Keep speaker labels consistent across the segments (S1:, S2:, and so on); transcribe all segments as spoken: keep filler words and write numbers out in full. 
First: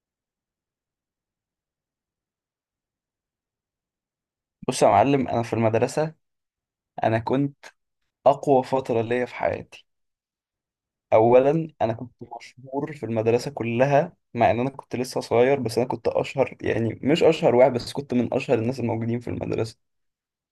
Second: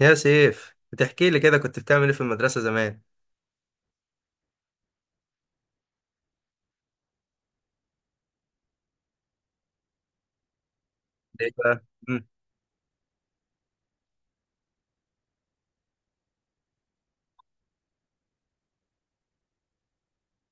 S1: يا سيف، بتحكي لي كده كنت بتعمل ايه في المدرسة زمان؟
S2: بص يا معلم، انا في المدرسه. انا كنت اقوى فتره ليا في حياتي.
S1: ايه
S2: اولا،
S1: بقى؟
S2: انا كنت
S1: مم.
S2: مشهور في المدرسه كلها، مع ان انا كنت لسه صغير، بس انا كنت اشهر، يعني مش اشهر واحد بس، كنت من اشهر الناس الموجودين في المدرسه.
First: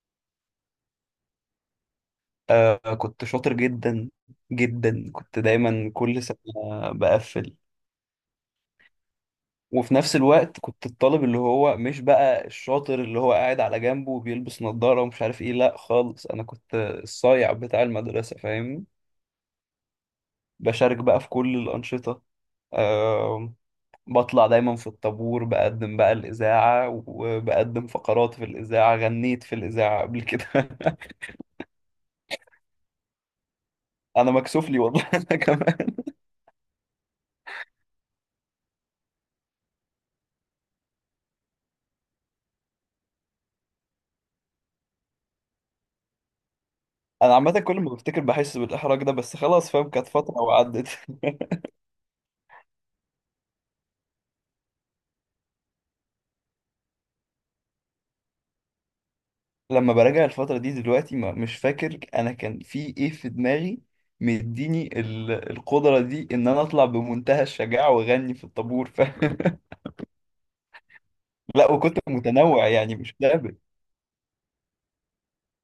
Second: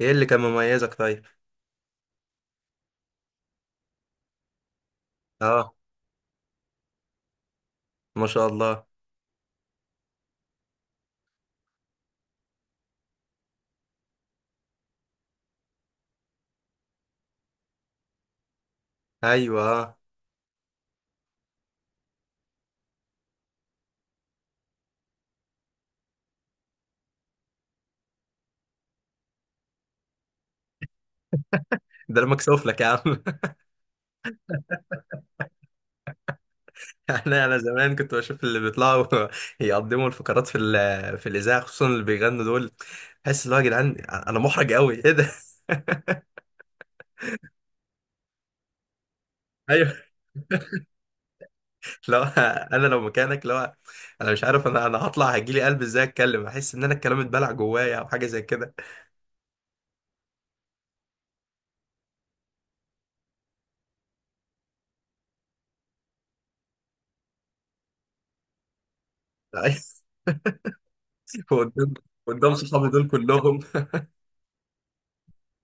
S1: ايه اللي كان مميزك طيب؟
S2: آه كنت شاطر جدا جدا، كنت
S1: اه.
S2: دايما كل سنه بقفل.
S1: ما شاء الله.
S2: وفي نفس الوقت كنت الطالب اللي هو مش بقى الشاطر اللي هو قاعد على جنبه وبيلبس نظاره ومش عارف ايه، لا خالص، انا كنت الصايع بتاع المدرسه، فاهمني؟
S1: ايوه، اه.
S2: بشارك بقى في كل الأنشطة. آه، بطلع دايما في الطابور، بقدم بقى الإذاعة وبقدم فقرات في الإذاعة، غنيت في الإذاعة قبل كده
S1: ده انا مكسوف لك يا عم.
S2: أنا مكسوف لي والله أنا كمان
S1: انا انا زمان كنت بشوف اللي بيطلعوا يقدموا الفقرات في ال- في الاذاعه، خصوصا اللي بيغنوا دول. بحس اللي هو يا جدعان انا محرج قوي، ايه ده؟
S2: أنا عامة كل ما بفتكر بحس بالإحراج ده، بس خلاص فاهم،
S1: ايوه.
S2: كانت فترة وعدت
S1: لو انا، لو مكانك، لو انا مش عارف، انا انا هطلع هيجيلي قلب ازاي اتكلم؟ احس ان انا الكلام اتبلع جوايا او حاجه زي كده.
S2: لما براجع الفترة دي دلوقتي ما مش فاكر أنا كان في إيه في دماغي، مديني ال- القدرة دي إن أنا أطلع بمنتهى الشجاعة وأغني في الطابور، فاهم؟ لا،
S1: قدام.
S2: وكنت
S1: قدام
S2: متنوع،
S1: صحابي
S2: يعني
S1: دول
S2: مش ثابت.
S1: كلهم.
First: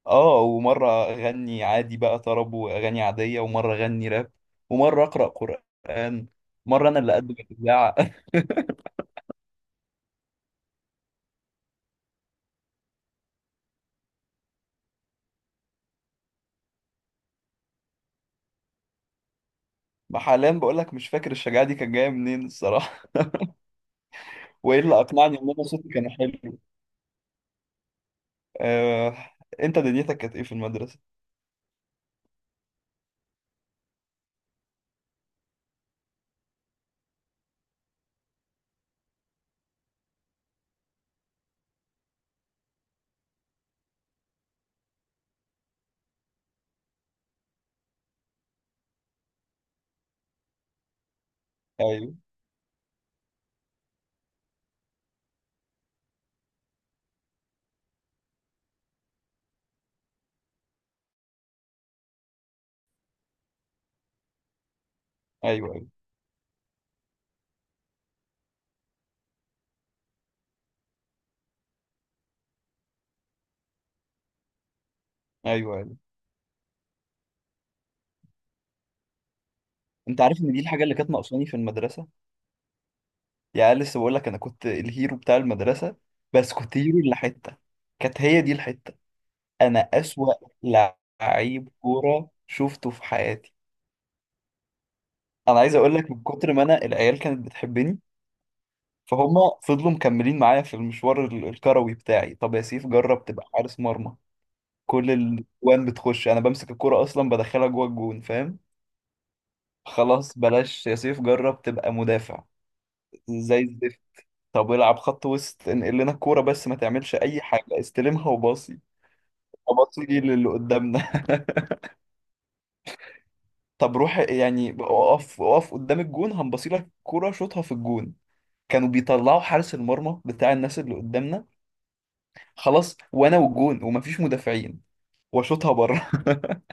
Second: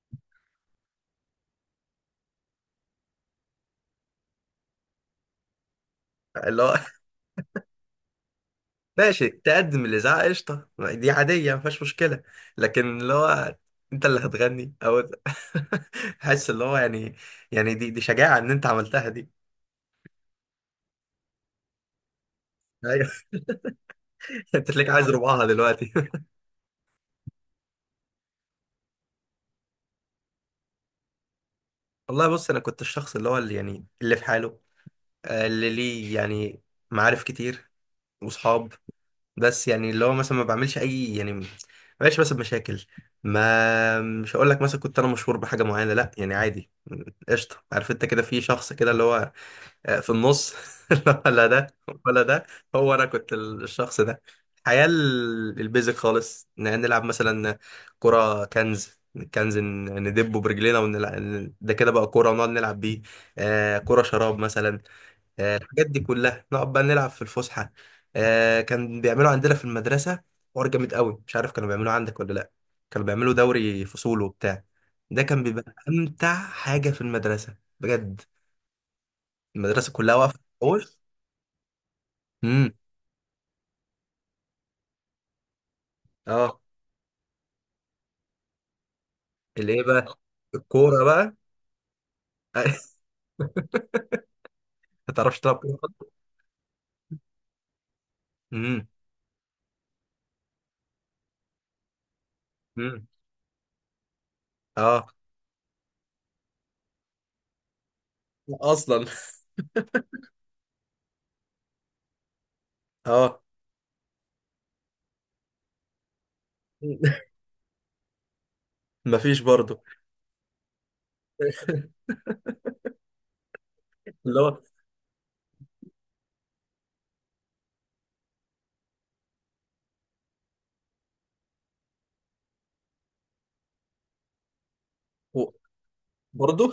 S2: اه، ومرة أغني عادي بقى طرب وأغاني عادية، ومرة أغني راب، ومرة أقرأ قرآن،
S1: اللي هو
S2: مرة أنا اللي أقدم الإذاعة.
S1: ماشي، تقدم الإذاعة قشطة، دي عادية مفيهاش مشكلة. لكن اللي هو أنت اللي هتغني أو حس اللي هو يعني، يعني دي دي شجاعة إن أنت عملتها دي.
S2: حاليا بقول لك مش فاكر الشجاعة دي كانت جاية منين الصراحة.
S1: أيوه. أنت
S2: وإيه
S1: تلاقيك
S2: اللي
S1: عايز
S2: أقنعني
S1: ربعها
S2: إن أنا صوتي
S1: دلوقتي.
S2: كان حلو؟ آه... أنت دنيتك كانت إيه في المدرسة؟
S1: والله بص، أنا كنت الشخص اللي هو، اللي يعني، اللي في حاله. آه، اللي ليه يعني معارف كتير وصحاب، بس يعني اللي هو مثلا ما بعملش أي يعني، ما بقاش مثلا مشاكل. ما مش هقول لك مثلا كنت انا مشهور بحاجه معينه، لا يعني عادي. قشطه، عارف انت كده، في شخص كده اللي هو آه، في النص. ولا ده
S2: أيوه
S1: ولا ده. هو انا كنت الشخص ده. الحياة ال- البيزك خالص، ن- نلعب مثلا كرة كنز. كنز ن- ندبه برجلينا ونلعب ده كده بقى كرة ونقعد نلعب بيه. آه، كرة شراب مثلا. آه،
S2: أيوه.
S1: الحاجات
S2: أيوه
S1: دي كلها نقعد بقى نلعب في الفسحة. آه، كان بيعملوا عندنا في المدرسة حوار جامد قوي، مش عارف كانوا بيعملوه عندك ولا لا. كانوا بيعملوا دوري فصول وبتاع. ده كان بيبقى
S2: أيوه أيوه.
S1: أمتع حاجة في المدرسة بجد. المدرسة كلها
S2: أنت
S1: واقفة.
S2: عارف إن دي الحاجة اللي كانت ناقصاني في المدرسة؟
S1: امم.
S2: يعني لسه بقول لك أنا كنت الهيرو بتاع المدرسة، بس
S1: اه.
S2: كنت هيرو اللي حتة، كانت هي دي الحتة. أنا
S1: الايه بقى؟
S2: أسوأ
S1: الكوره بقى.
S2: لعيب كورة شفته في حياتي.
S1: ما تعرفش تلعب
S2: انا عايز
S1: كوره
S2: اقول لك،
S1: خالص.
S2: من كتر ما انا العيال كانت بتحبني،
S1: امم.
S2: فهم فضلوا مكملين معايا في المشوار ال- الكروي بتاعي. طب يا سيف
S1: امم.
S2: جرب تبقى حارس مرمى.
S1: اه.
S2: كل الجوان بتخش، انا بمسك الكرة اصلا بدخلها جوه الجون، فاهم؟
S1: اصلا.
S2: خلاص بلاش، يا سيف جرب تبقى مدافع.
S1: اه.
S2: زي الزفت. طب العب خط وسط، انقل لنا الكورة بس، ما تعملش اي حاجة، استلمها وباصي،
S1: مفيش برضو.
S2: اباصي للي قدامنا طب روح
S1: اللي هو
S2: يعني اقف اقف قدام الجون، هنبصي لك الكورة شوطها في الجون. كانوا بيطلعوا حارس المرمى بتاع الناس اللي قدامنا، خلاص وانا والجون ومفيش مدافعين،
S1: و-
S2: واشوطها بره
S1: برضو.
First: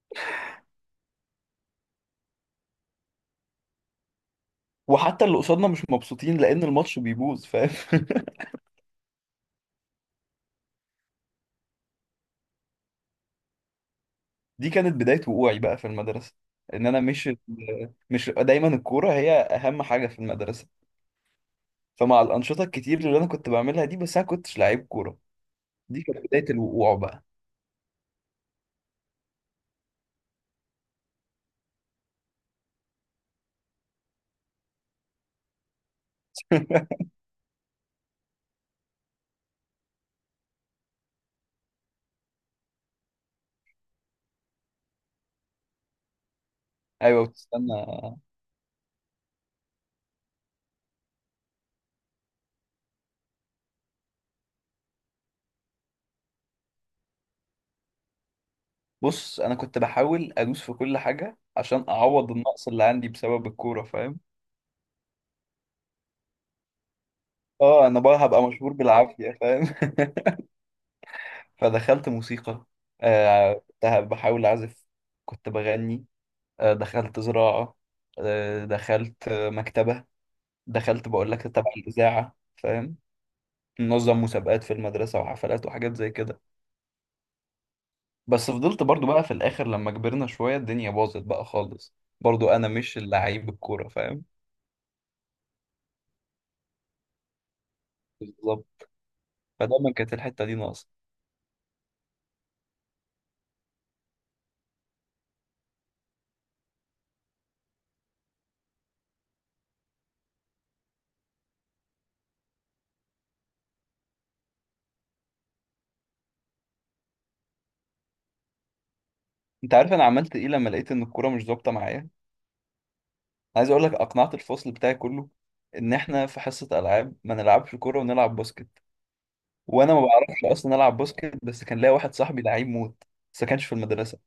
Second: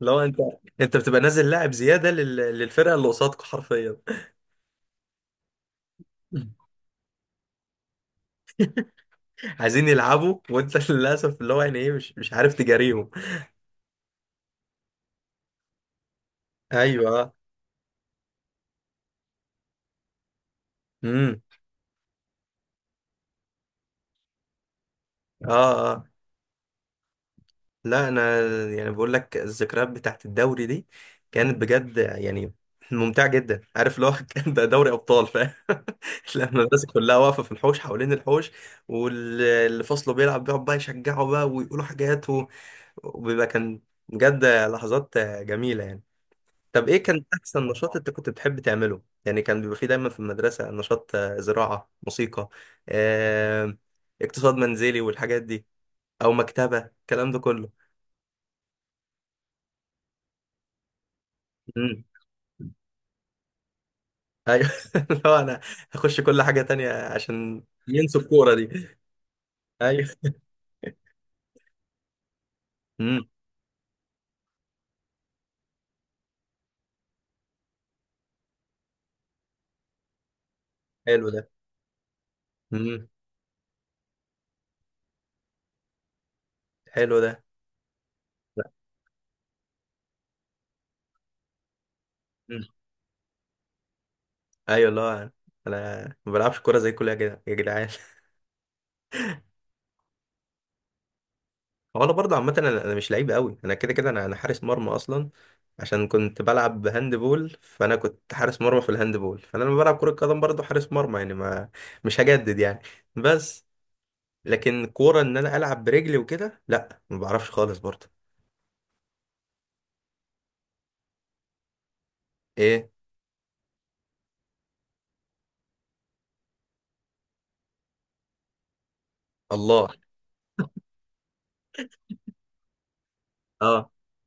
S1: لو انت، انت بتبقى نازل لاعب زياده لل... للفرقه اللي قصادك حرفيا.
S2: وحتى اللي قصادنا مش مبسوطين لان الماتش بيبوظ، فاهم؟
S1: عايزين يلعبوا وانت، للاسف اللي هو يعني ايه، مش مش عارف تجاريهم.
S2: دي كانت بداية وقوعي بقى في المدرسة، ان انا مش
S1: ايوه.
S2: مش دايما الكورة هي اهم حاجة في المدرسة.
S1: امم.
S2: فمع الانشطة الكتير اللي انا كنت بعملها دي، بس انا كنتش لعيب كورة،
S1: اه،
S2: دي
S1: اه.
S2: كانت بداية الوقوع بقى.
S1: لا انا يعني بقول لك، الذكريات بتاعت الدوري دي كانت بجد يعني ممتعه جدا، عارف اللي هو كان ده دوري ابطال فاهم. لما الناس كلها واقفه في الحوش، حوالين الحوش، واللي فصله بيلعب بيقعد بقى يشجعه بقى ويقولوا حاجات و- وبيبقى كان بجد لحظات جميله يعني. طب ايه
S2: ايوه
S1: كان احسن
S2: وتستنى.
S1: نشاط انت كنت بتحب تعمله؟ يعني كان بيبقى فيه دايما في المدرسه نشاط، آه، زراعه، موسيقى، آه، اقتصاد منزلي والحاجات دي، او مكتبه، الكلام ده كله.
S2: بص انا كنت بحاول ادوس في كل حاجة عشان اعوض النقص اللي عندي بسبب الكورة، فاهم؟
S1: ايوه. لو انا هخش كل حاجه تانية عشان
S2: اه انا
S1: ينسوا
S2: بقى هبقى
S1: الكوره
S2: مشهور
S1: دي.
S2: بالعافية، فاهم؟
S1: ايوه.
S2: فدخلت موسيقى،
S1: امم.
S2: آه، كنت بحاول أعزف، كنت بغني، آه، دخلت زراعة، آه، دخلت آه، مكتبة، دخلت
S1: حلو
S2: بقول لك
S1: ده.
S2: تبع الإذاعة، فاهم؟
S1: امم.
S2: ننظم مسابقات في المدرسة وحفلات وحاجات زي كده.
S1: حلو ده.
S2: بس فضلت برضو بقى في الآخر لما كبرنا شوية الدنيا باظت بقى خالص، برضو
S1: امم.
S2: أنا مش اللعيب الكورة، فاهم؟
S1: ايوه، اللي هو انا ما بلعبش كوره زي كل يا جدع- يا جدعان.
S2: بالظبط. فدايما كانت الحتة دي ناقصة.
S1: هو انا برضه عامه، انا أنا مش لعيب قوي، انا كده كده، انا انا حارس مرمى اصلا. عشان كنت بلعب هاند بول، فانا كنت حارس مرمى في الهاند بول، فانا لما بلعب كره قدم برضه حارس مرمى، يعني ما مش هجدد يعني. بس لكن كوره ان انا العب برجلي وكده، لا ما بعرفش خالص برضه.
S2: أنت عارف أنا عملت إيه لما لقيت إن الكورة مش ظابطة معايا؟
S1: ايه؟
S2: عايز اقول لك، اقنعت الفصل بتاعي كله ان احنا في حصه العاب ما نلعبش كوره ونلعب باسكت.
S1: الله.
S2: وانا ما بعرفش اصلا العب باسكت، بس كان ليا واحد صاحبي لعيب موت، بس ما كانش في
S1: اه.
S2: المدرسه،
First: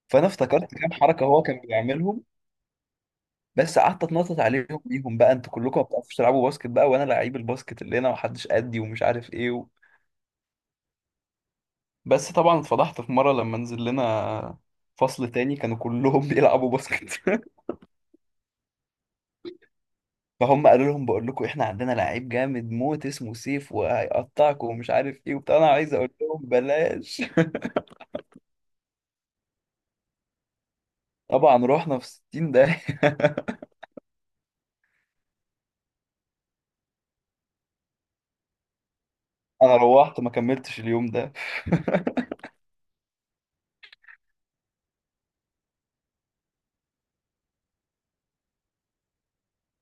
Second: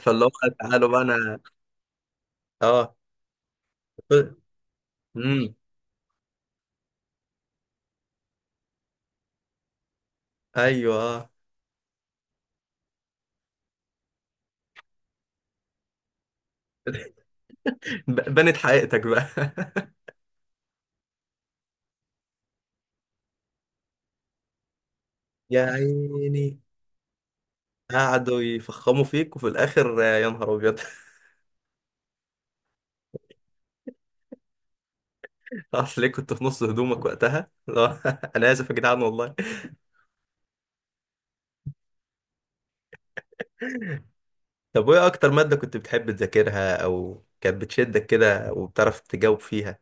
S1: فاللي
S2: فانا
S1: هو،
S2: افتكرت
S1: تعالوا
S2: كام
S1: بقى
S2: حركه
S1: انا.
S2: هو كان بيعملهم،
S1: اه.
S2: بس قعدت اتنطط عليهم بيهم بقى: انتوا
S1: امم.
S2: كلكم ما بتعرفوش تلعبوا باسكت بقى، وانا لعيب الباسكت اللي هنا، ومحدش قدي، ومش عارف ايه و...
S1: ايوه. آه.
S2: بس طبعا اتفضحت في مره لما نزل لنا فصل تاني كانوا كلهم بيلعبوا باسكت
S1: ب- بنت حقيقتك بقى.
S2: فهم قالوا لهم بقول لكم احنا عندنا لعيب جامد موت اسمه سيف، وهيقطعكم ومش عارف ايه وبتاع،
S1: يا
S2: انا عايز اقول لهم
S1: عيني،
S2: بلاش
S1: قعدوا يفخموا فيك وفي الاخر آه، يا نهار ابيض.
S2: طبعا رحنا في ستين داهية
S1: اصل ليه كنت في نص هدومك وقتها؟ لا، انا اسف يا جدعان والله.
S2: انا روحت ما كملتش اليوم ده
S1: طب وايه اكتر ماده كنت بتحب تذاكرها او كانت بتشدك كده وبتعرف تجاوب فيها؟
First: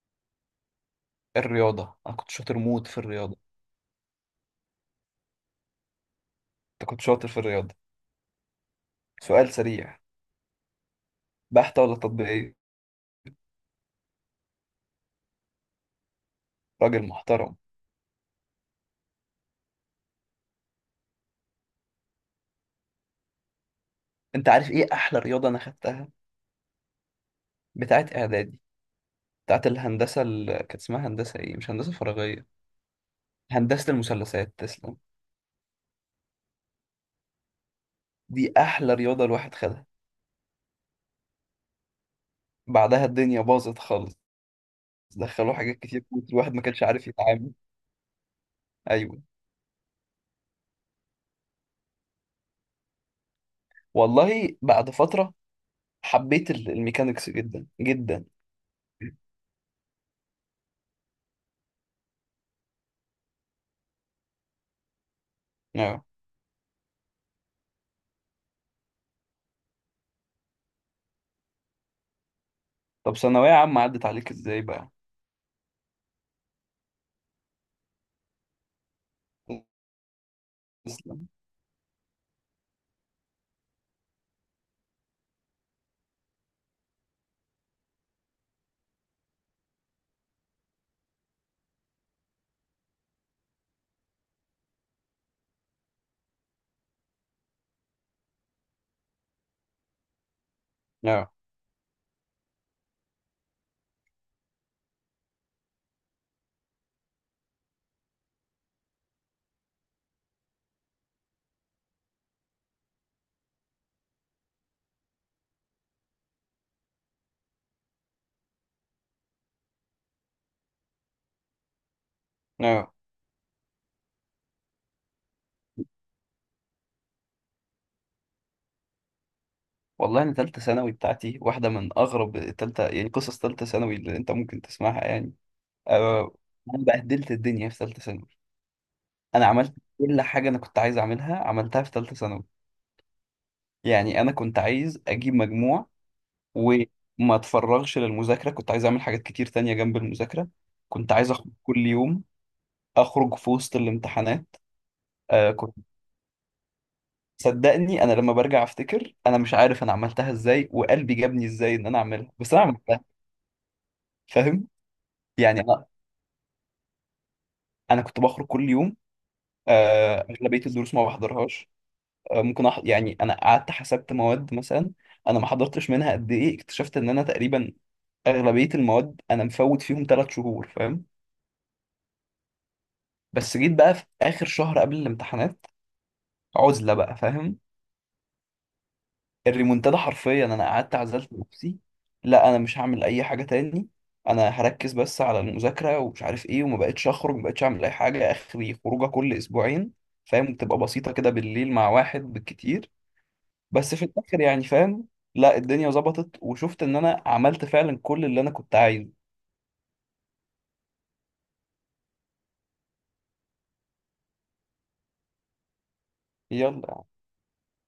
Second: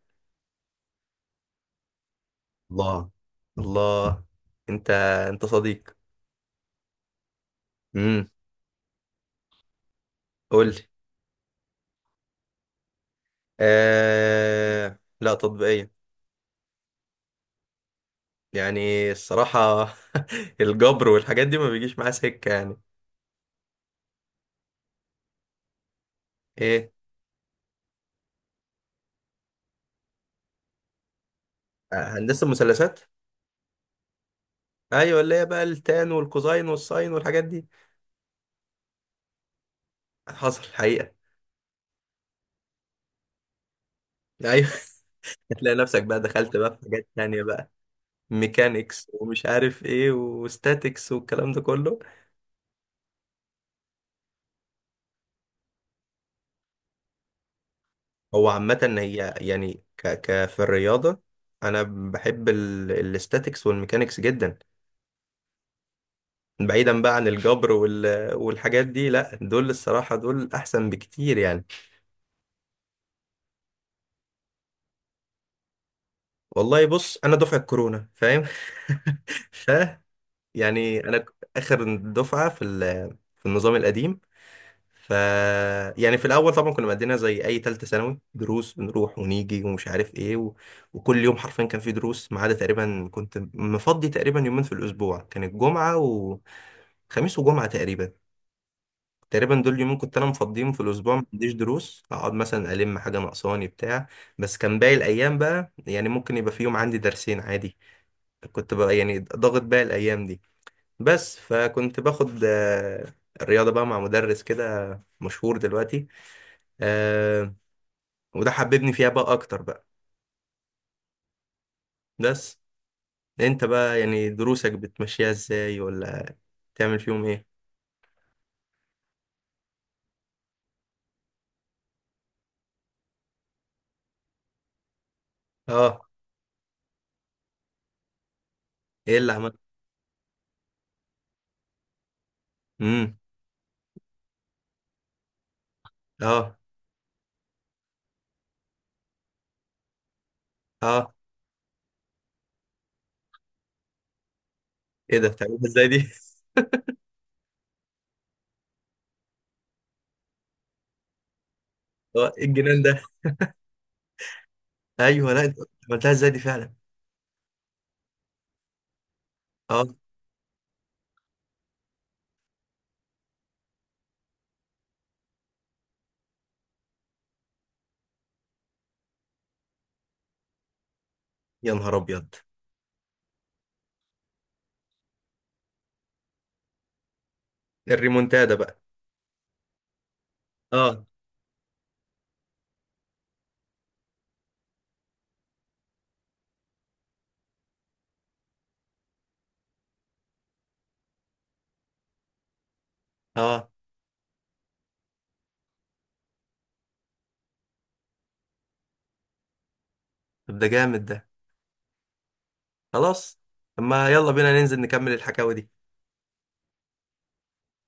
S2: الرياضة، انا كنت شاطر موت في
S1: الله.
S2: الرياضة.
S1: الله. انت، انت صديق.
S2: انت كنت شاطر في الرياضة.
S1: امم.
S2: سؤال سريع:
S1: قول لي.
S2: بحتة ولا تطبيقية؟
S1: آه... لا، تطبيقيه.
S2: راجل محترم.
S1: يعني الصراحة الجبر والحاجات دي ما بيجيش معاه سكة يعني.
S2: انت عارف ايه احلى رياضة انا خدتها؟
S1: ايه؟
S2: بتاعت اعدادي، بتاعت الهندسة، اللي كانت اسمها هندسة ايه، مش هندسة
S1: آه، هندسة
S2: فراغية.
S1: المثلثات.
S2: هندسة المثلثات، تسلم.
S1: ايوه، اللي هي بقى التان والكوزاين والساين والحاجات دي.
S2: دي احلى رياضة الواحد خدها،
S1: حصل حقيقة.
S2: بعدها الدنيا باظت خالص،
S1: ايوه.
S2: دخلوا
S1: هتلاقي
S2: حاجات
S1: نفسك
S2: كتير،
S1: بقى
S2: الواحد
S1: دخلت
S2: ما
S1: بقى في
S2: كانش عارف
S1: حاجات تانية
S2: يتعامل.
S1: بقى، ميكانيكس
S2: ايوه.
S1: ومش عارف ايه وستاتيكس والكلام ده كله.
S2: والله بعد فتره حبيت ال- الميكانيكس جدا جدا.
S1: هو عامة هي يعني، ك ك في الرياضة، انا بحب ال... الاستاتيكس والميكانيكس جدا.
S2: اه.
S1: بعيدا بقى عن الجبر وال والحاجات دي، لا دول الصراحة دول احسن بكتير يعني.
S2: طب ثانويه عامه عدت عليك ازاي بقى؟
S1: والله بص، انا دفعه كورونا فاهم. ف يعني انا
S2: تسلم.
S1: ك- اخر دفعه في ال- في النظام القديم. ف يعني في الاول طبعا كنا مقضينا زي اي ثالثه ثانوي، دروس بنروح ونيجي ومش عارف ايه و... وكل يوم حرفيا كان في دروس، ما عدا تقريبا كنت مفضي تقريبا يومين في الاسبوع، كانت جمعه وخميس. وجمعه تقريبا، تقريبا دول يومين كنت انا مفضيهم في الاسبوع ما
S2: اه
S1: عنديش دروس، اقعد مثلا الم حاجه ناقصاني بتاع. بس كان باقي الايام بقى يعني ممكن يبقى في يوم عندي درسين عادي، كنت بقى يعني ضاغط بقى الايام دي. بس فكنت باخد آه، الرياضه بقى مع مدرس كده مشهور دلوقتي، آه، وده حببني فيها بقى اكتر بقى. بس
S2: اه.
S1: انت بقى يعني دروسك بتمشيها ازاي ولا تعمل فيهم ايه؟
S2: والله انا ثالثه ثانوي بتاعتي واحده من اغرب ثالثه، يعني قصص ثالثه ثانوي اللي انت ممكن تسمعها يعني.
S1: اه.
S2: أه. انا بهدلت الدنيا في ثالثه ثانوي.
S1: ايه اللي
S2: انا
S1: عملته؟
S2: عملت كل حاجه انا كنت عايز اعملها، عملتها في ثالثه ثانوي.
S1: امم.
S2: يعني انا كنت عايز اجيب مجموع،
S1: اه.
S2: وما اتفرغش للمذاكرة، كنت عايز اعمل حاجات كتير تانية جنب المذاكرة،
S1: اه.
S2: كنت عايز اخرج كل يوم، اخرج في وسط الامتحانات.
S1: ايه ده؟
S2: آه
S1: بتعملها
S2: كنت
S1: ازاي دي؟
S2: صدقني انا لما برجع افتكر انا مش عارف انا عملتها ازاي، وقلبي جابني ازاي ان انا
S1: اه،
S2: اعملها،
S1: ايه
S2: بس انا
S1: الجنان
S2: عملتها،
S1: ده؟
S2: فاهم؟
S1: ايوه، لا انت
S2: يعني انا
S1: عملتها ازاي دي فعلا؟
S2: انا كنت بخرج كل يوم،
S1: اه.
S2: آه، اغلبية الدروس ما بحضرهاش. آه ممكن أح... يعني انا قعدت حسبت مواد مثلا، انا ما حضرتش منها قد ايه، اكتشفت ان انا تقريبا اغلبية المواد انا مفوت فيهم ثلاث شهور، فاهم؟
S1: يا نهار ابيض.
S2: بس جيت بقى في اخر شهر قبل الامتحانات، عزله بقى، فاهم؟
S1: الريمونتادا بقى.
S2: الريمونتادا حرفيا. انا قعدت
S1: اه.
S2: عزلت نفسي، لا انا مش هعمل اي حاجه تاني، انا هركز بس على المذاكره ومش عارف ايه، وما بقتش اخرج، ما بقتش اعمل اي حاجه اخري، خروجه كل اسبوعين، فاهم؟ بتبقى بسيطه كده بالليل مع واحد بالكتير،
S1: اه.
S2: بس في الاخر يعني، فاهم؟ لا الدنيا ظبطت وشفت ان انا عملت فعلا كل اللي انا كنت عايزه.
S1: طب ده جامد ده. خلاص. طب ما يلا بينا ننزل نكمل الحكاوي دي.
S2: يلا.